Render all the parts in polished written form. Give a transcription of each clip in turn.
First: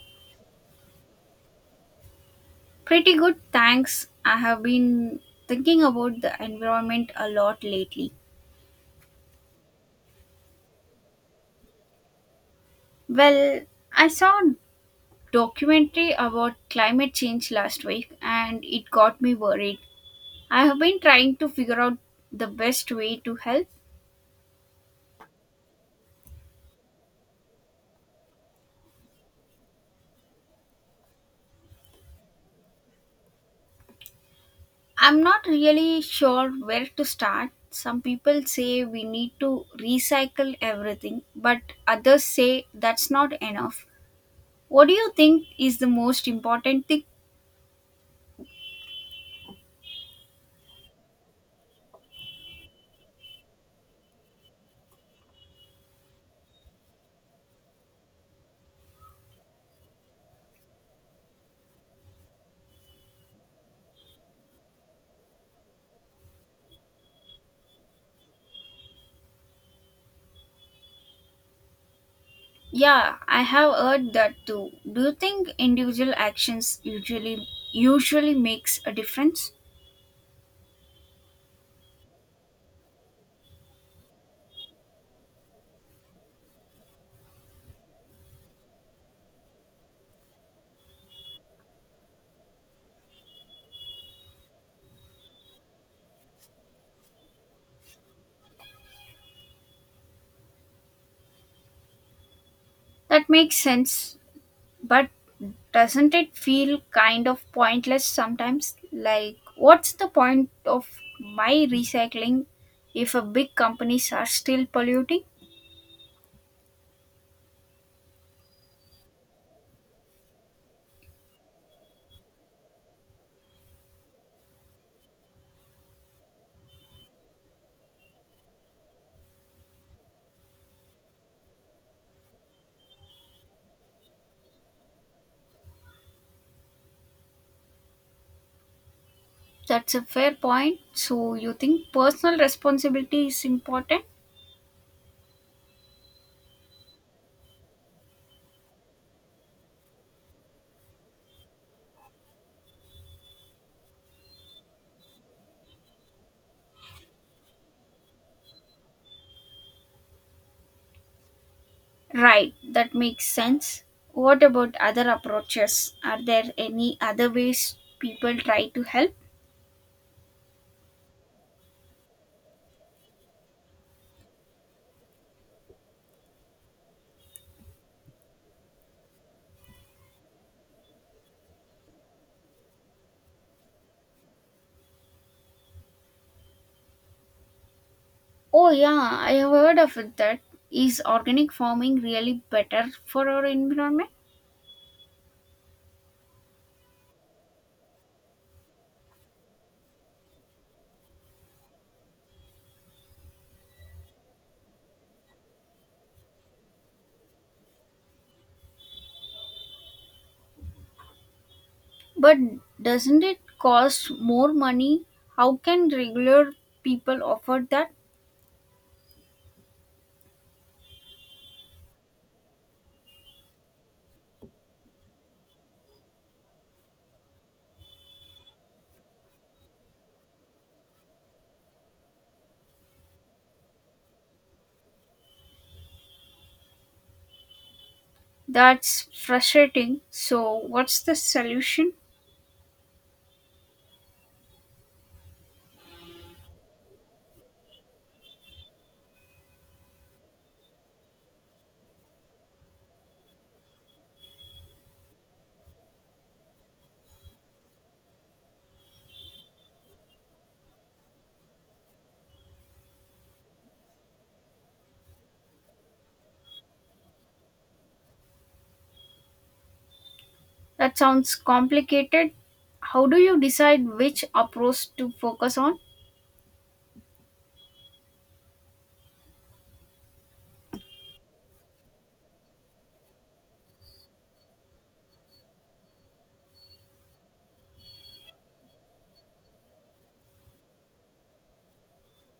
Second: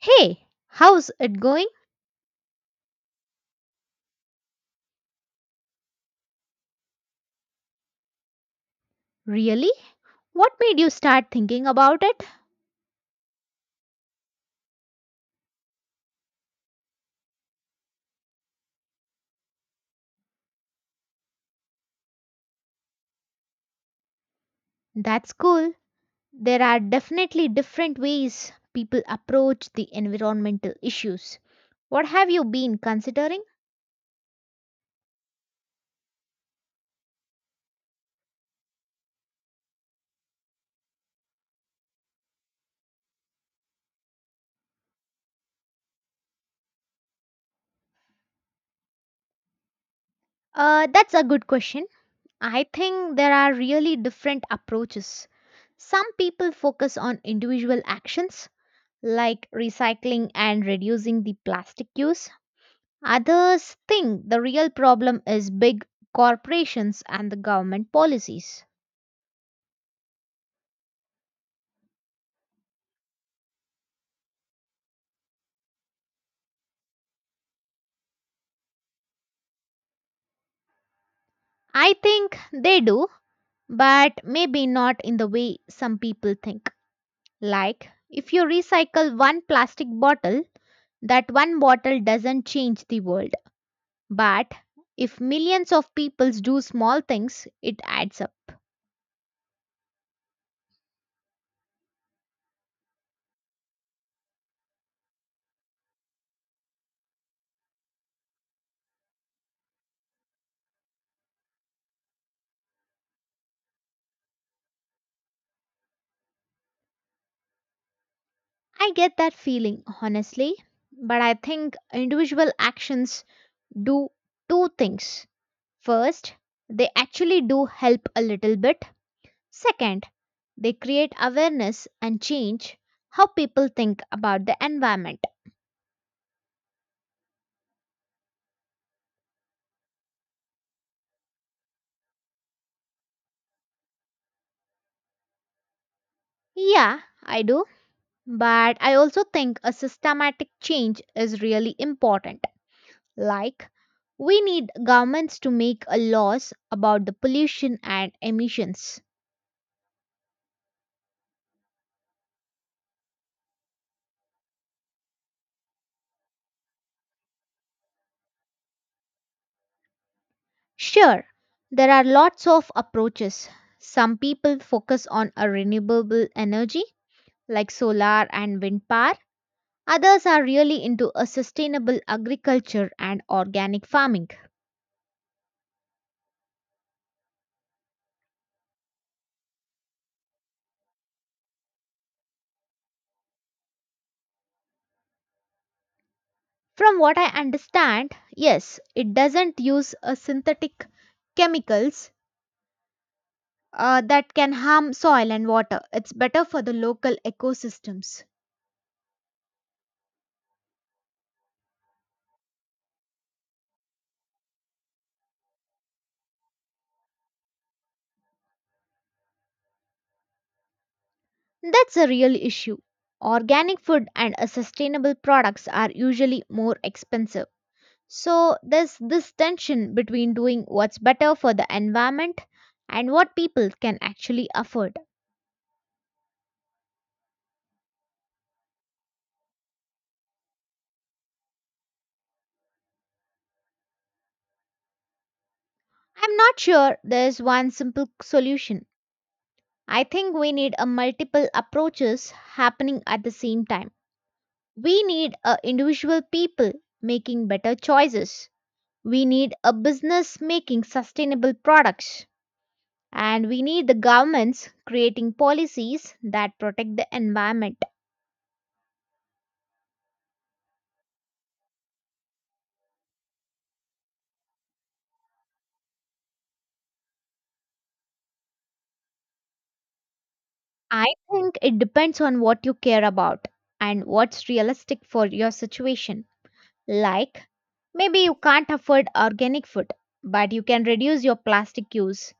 Hey, how's it going? Pretty good, thanks. I have been thinking about the environment a lot lately. Really? What made you start thinking about it? Well, I saw a documentary about climate change last week and it got me worried. I have been trying to figure out the best way to help. That's cool. There are definitely different ways people approach the environmental issues. What have you been considering? I'm not really sure where to start. Some people say we need to recycle everything, but others say that's not enough. What do you think is the most important thing? That's a good question. I think there are really different approaches. Some people focus on individual actions like recycling and reducing the plastic use. Others think the real problem is big corporations and the government policies. Yeah, I have heard that too. Do you think individual actions usually makes a difference? I think they do, but maybe not in the way some people think. Like, if you recycle one plastic bottle, that one bottle doesn't change the world. But if millions of peoples do small things, it adds up. That makes sense, but doesn't it feel kind of pointless sometimes? Like what's the point of my recycling if a big companies are still polluting? I get that feeling, honestly. But I think individual actions do two things. First, they actually do help a little bit. Second, they create awareness and change how people think about the environment. That's a fair point. So you think personal responsibility is important? Yeah, I do. But I also think a systematic change is really important. Like, we need governments to make a laws about the pollution and emissions. Right, that makes sense. What about other approaches? Are there any other ways people try to help? Sure, there are lots of approaches. Some people focus on a renewable energy like solar and wind power. Others are really into a sustainable agriculture and organic farming. Oh, yeah, I have heard of it that. Is organic farming really better for our environment? From what I understand, yes, it doesn't use a synthetic chemicals that can harm soil and water. It's better for the local ecosystems. But doesn't it cost more money? How can regular people afford that? That's a real issue. Organic food and sustainable products are usually more expensive. So there's this tension between doing what's better for the environment and what people can actually afford. That's frustrating. So, what's the solution? I'm not sure there's one simple solution. I think we need a multiple approaches happening at the same time. We need a individual people making better choices. We need a business making sustainable products, and we need the governments creating policies that protect the environment. That sounds complicated. How do you decide which approach to focus on? I think it depends on what you care about and what's realistic for your situation. Like, maybe you can't afford organic food, but you can reduce your plastic use.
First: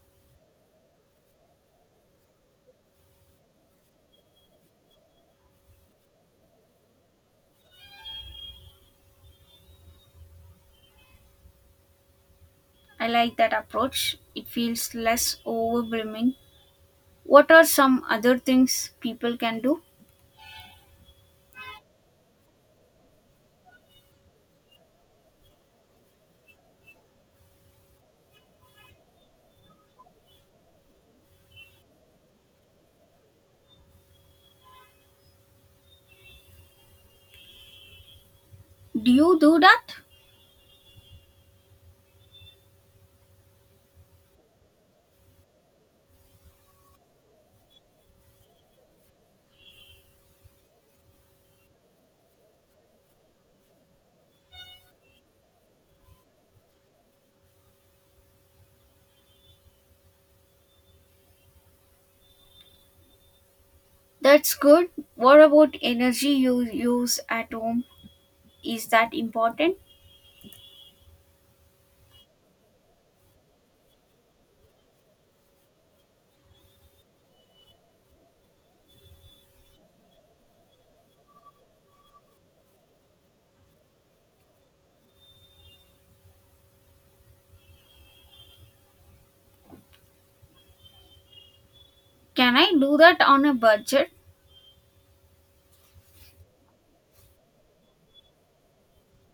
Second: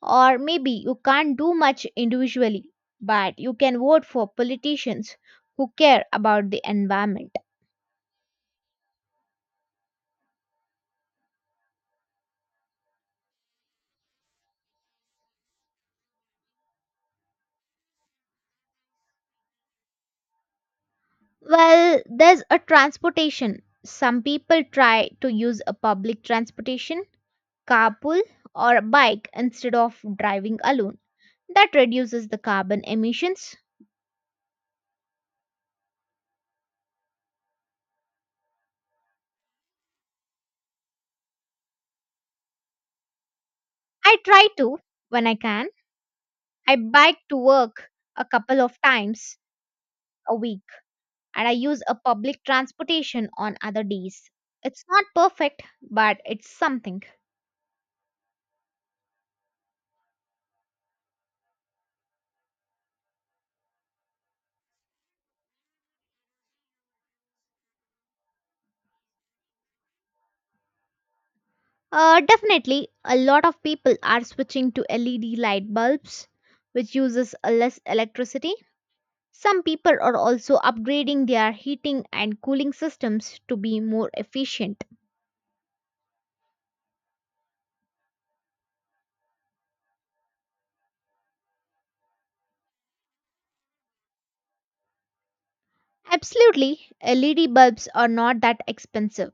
Or maybe you can't do much individually, but you can vote for politicians who care about the environment. I like that approach. It feels less overwhelming. What are some other things people can do? Well, there's a transportation. Some people try to use a public transportation, carpool, or a bike instead of driving alone. That reduces the carbon emissions. Do you do that? I try to when I can. I bike to work a couple of times a week, and I use a public transportation on other days. It's not perfect, but it's something. That's good. What about energy you use at home? Is that important? Definitely, a lot of people are switching to LED light bulbs, which uses a less electricity. Some people are also upgrading their heating and cooling systems to be more efficient. Can I do that on a budget? Absolutely, LED bulbs are not that expensive,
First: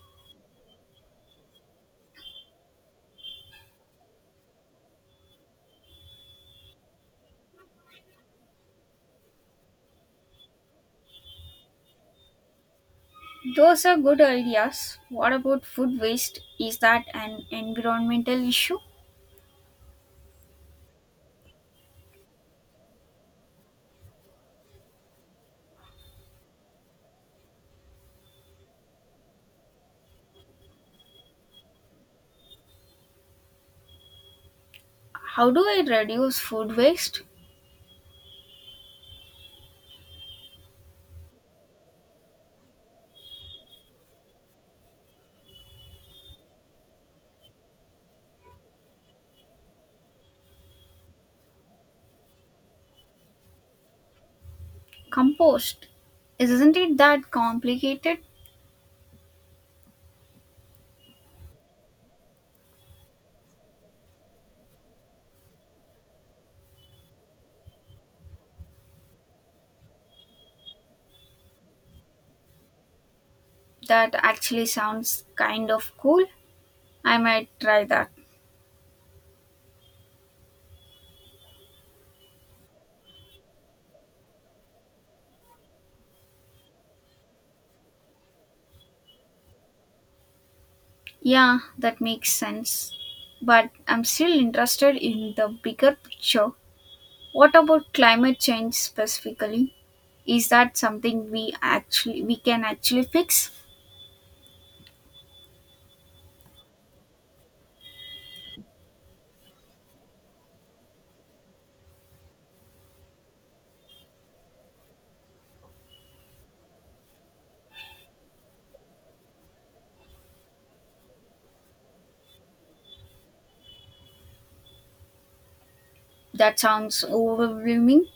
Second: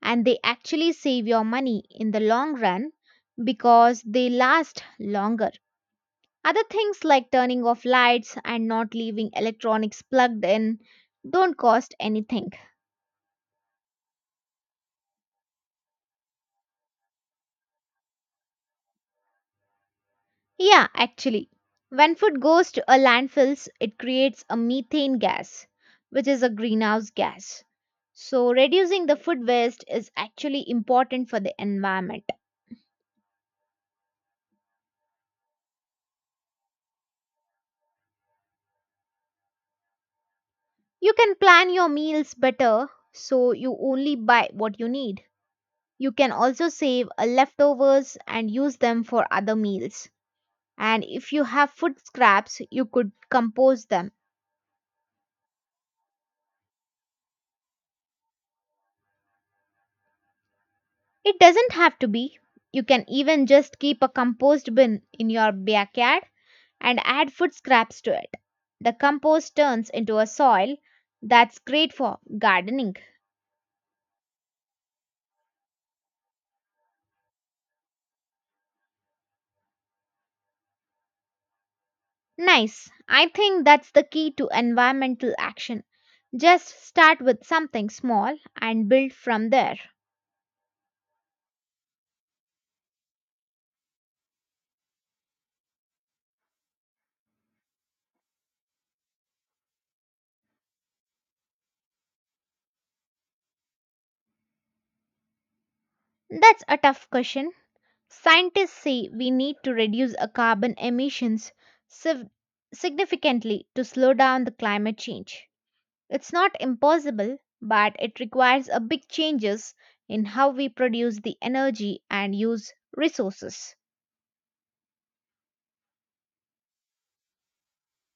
and they actually save your money in the long run because they last longer. Other things like turning off lights and not leaving electronics plugged in don't cost anything. Those are good ideas. What about food waste? Is that an environmental issue? Yeah, actually, when food goes to a landfills, it creates a methane gas, which is a greenhouse gas. So reducing the food waste is actually important for the environment. How do I reduce food waste? You can plan your meals better so you only buy what you need. You can also save leftovers and use them for other meals. And if you have food scraps, you could compost them. Compost. Isn't it that complicated? It doesn't have to be. You can even just keep a compost bin in your backyard and add food scraps to it. The compost turns into a soil that's great for gardening. That actually sounds kind of cool. I might try that. Nice. I think that's the key to environmental action. Just start with something small and build from there. Yeah, that makes sense. But I'm still interested in the bigger picture. What about climate change specifically? Is that something we can actually fix? That's a tough question. Scientists say we need to reduce our carbon emissions sig- significantly to slow down the climate change. It's not impossible, but it requires a big changes in how we produce the energy and use resources. That sounds overwhelming.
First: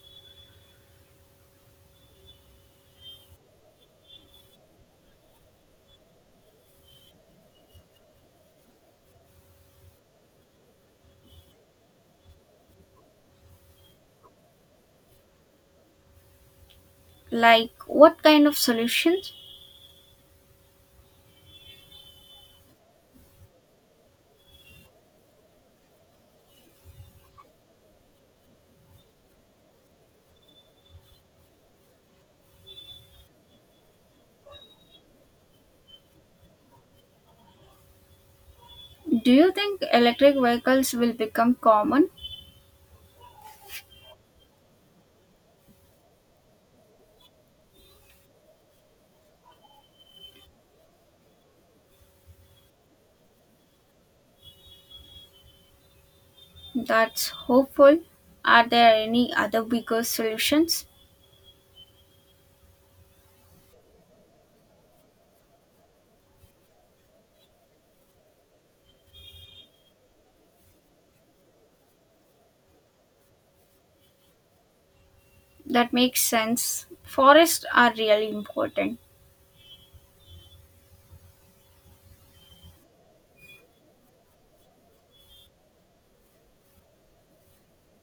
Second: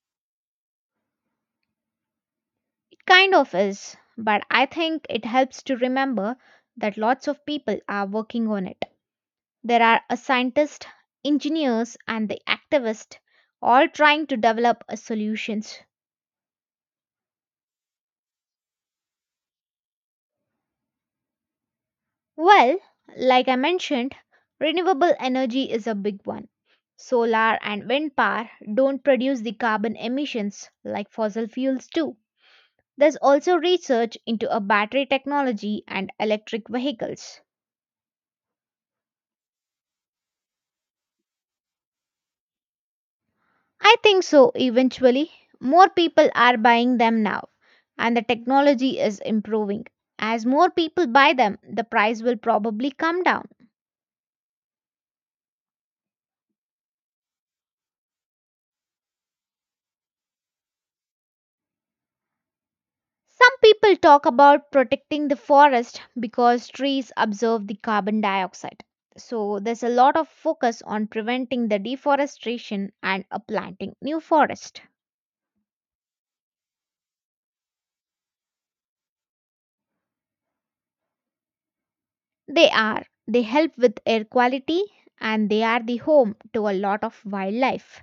It kind of is, but I think it helps to remember that lots of people are working on it. There are a scientist, engineers, and the activist all trying to develop a solutions. Like what kind of solutions? Well, like I mentioned, renewable energy is a big one. Solar and wind power don't produce the carbon emissions like fossil fuels do. There's also research into a battery technology and electric vehicles. Do you think electric vehicles will become common? I think so eventually. More people are buying them now, and the technology is improving. As more people buy them, the price will probably come down. That's hopeful. Are there any other bigger solutions? Some people talk about protecting the forest because trees absorb the carbon dioxide. So there's a lot of focus on preventing the deforestation and planting new forest. That makes sense. Forests are really important. They help with air quality, and they are the home to a lot of wildlife.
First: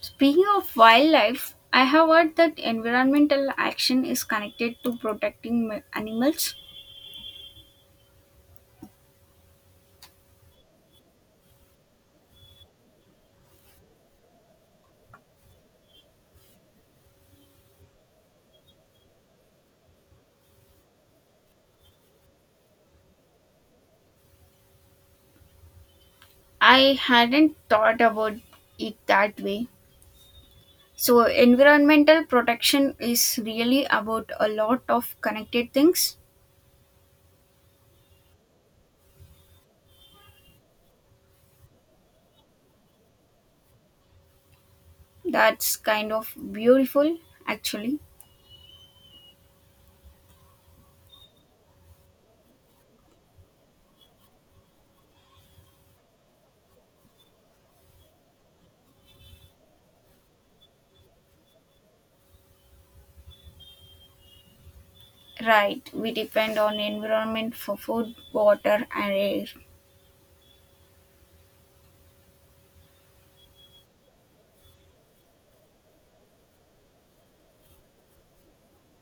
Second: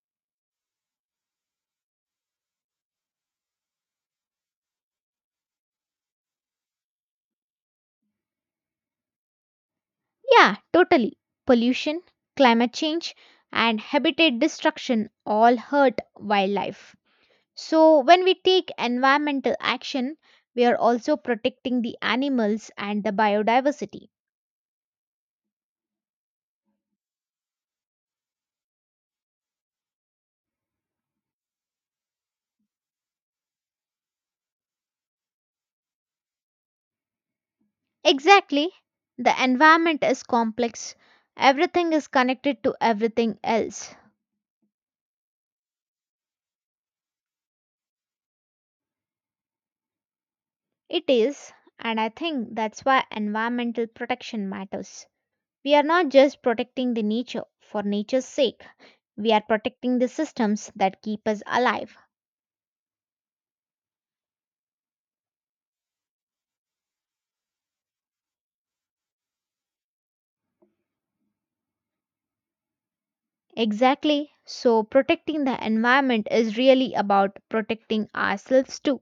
Speaking of wildlife, I have heard that environmental action is connected to protecting animals. Yeah, totally. Pollution, climate change, and habitat destruction all hurt wildlife. So, when we take environmental action, we are also protecting the animals and the biodiversity. I hadn't thought about it that way. So, environmental protection is really about a lot of connected things. Exactly. The environment is complex, everything is connected to everything else. That's kind of beautiful, actually. It is, and I think that's why environmental protection matters. We are not just protecting the nature for nature's sake, we are protecting the systems that keep us alive. Right, we depend on environment for food, water, and air. Exactly. So, protecting the environment is really about protecting ourselves too.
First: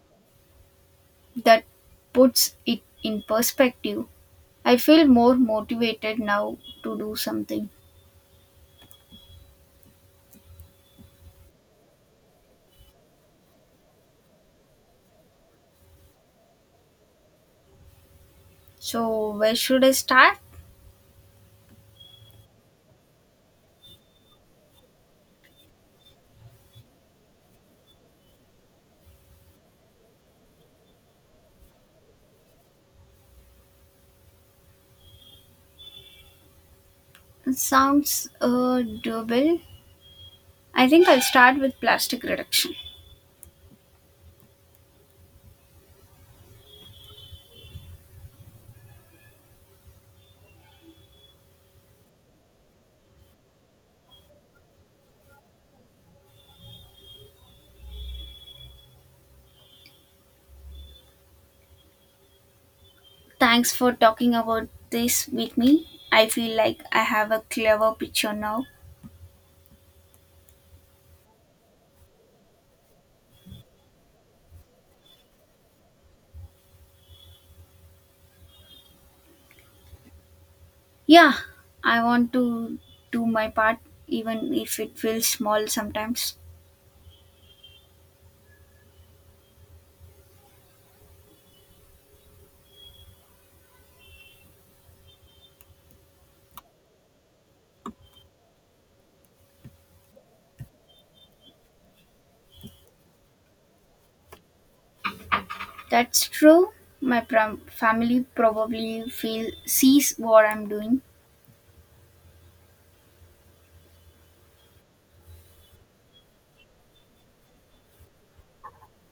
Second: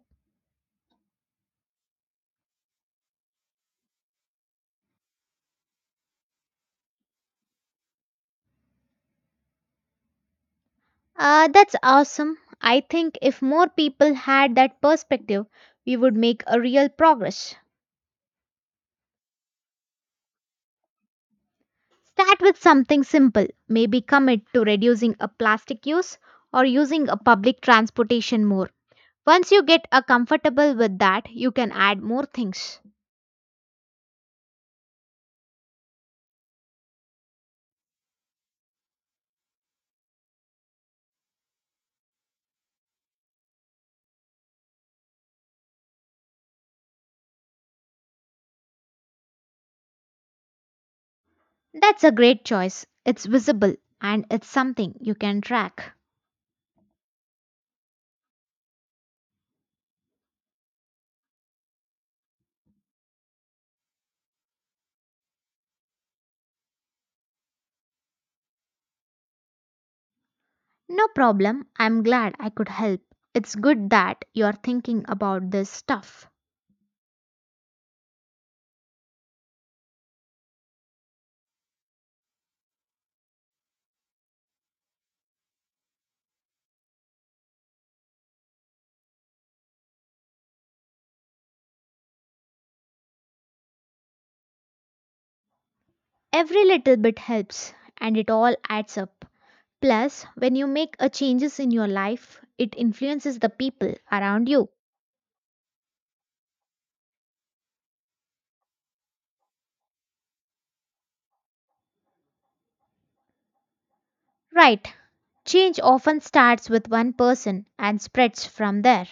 That puts it in perspective. I feel more motivated now to do something. That's awesome. I think if more people had that perspective, we would make a real progress. So, where should I start? Start with something simple, maybe commit to reducing a plastic use or using a public transportation more. Once you get a comfortable with that, you can add more things. It sounds doable. I think I'll start with plastic reduction. That's a great choice. It's visible, and it's something you can track. Thanks for talking about this with me. I feel like I have a clever picture now. No problem. I'm glad I could help. It's good that you're thinking about this stuff. Yeah, I want to do my part, even if it feels small sometimes. Every little bit helps, and it all adds up. Plus, when you make a changes in your life, it influences the people around you. That's true. My family probably feel sees what I'm doing. Right. Change often starts with one person and spreads from there.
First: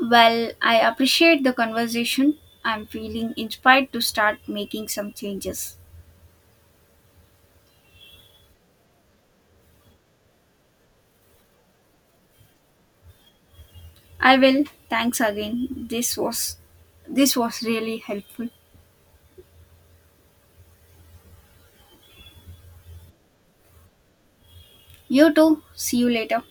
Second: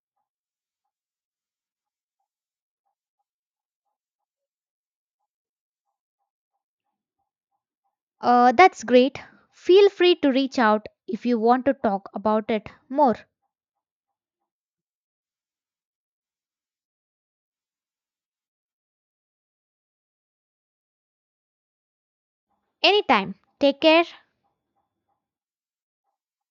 Well, I appreciate the conversation. I'm feeling inspired to start making some changes. That's great. Feel free to reach out if you want to talk about it more. I will. Thanks again. This was really helpful. Anytime. Take care. You too. See you later.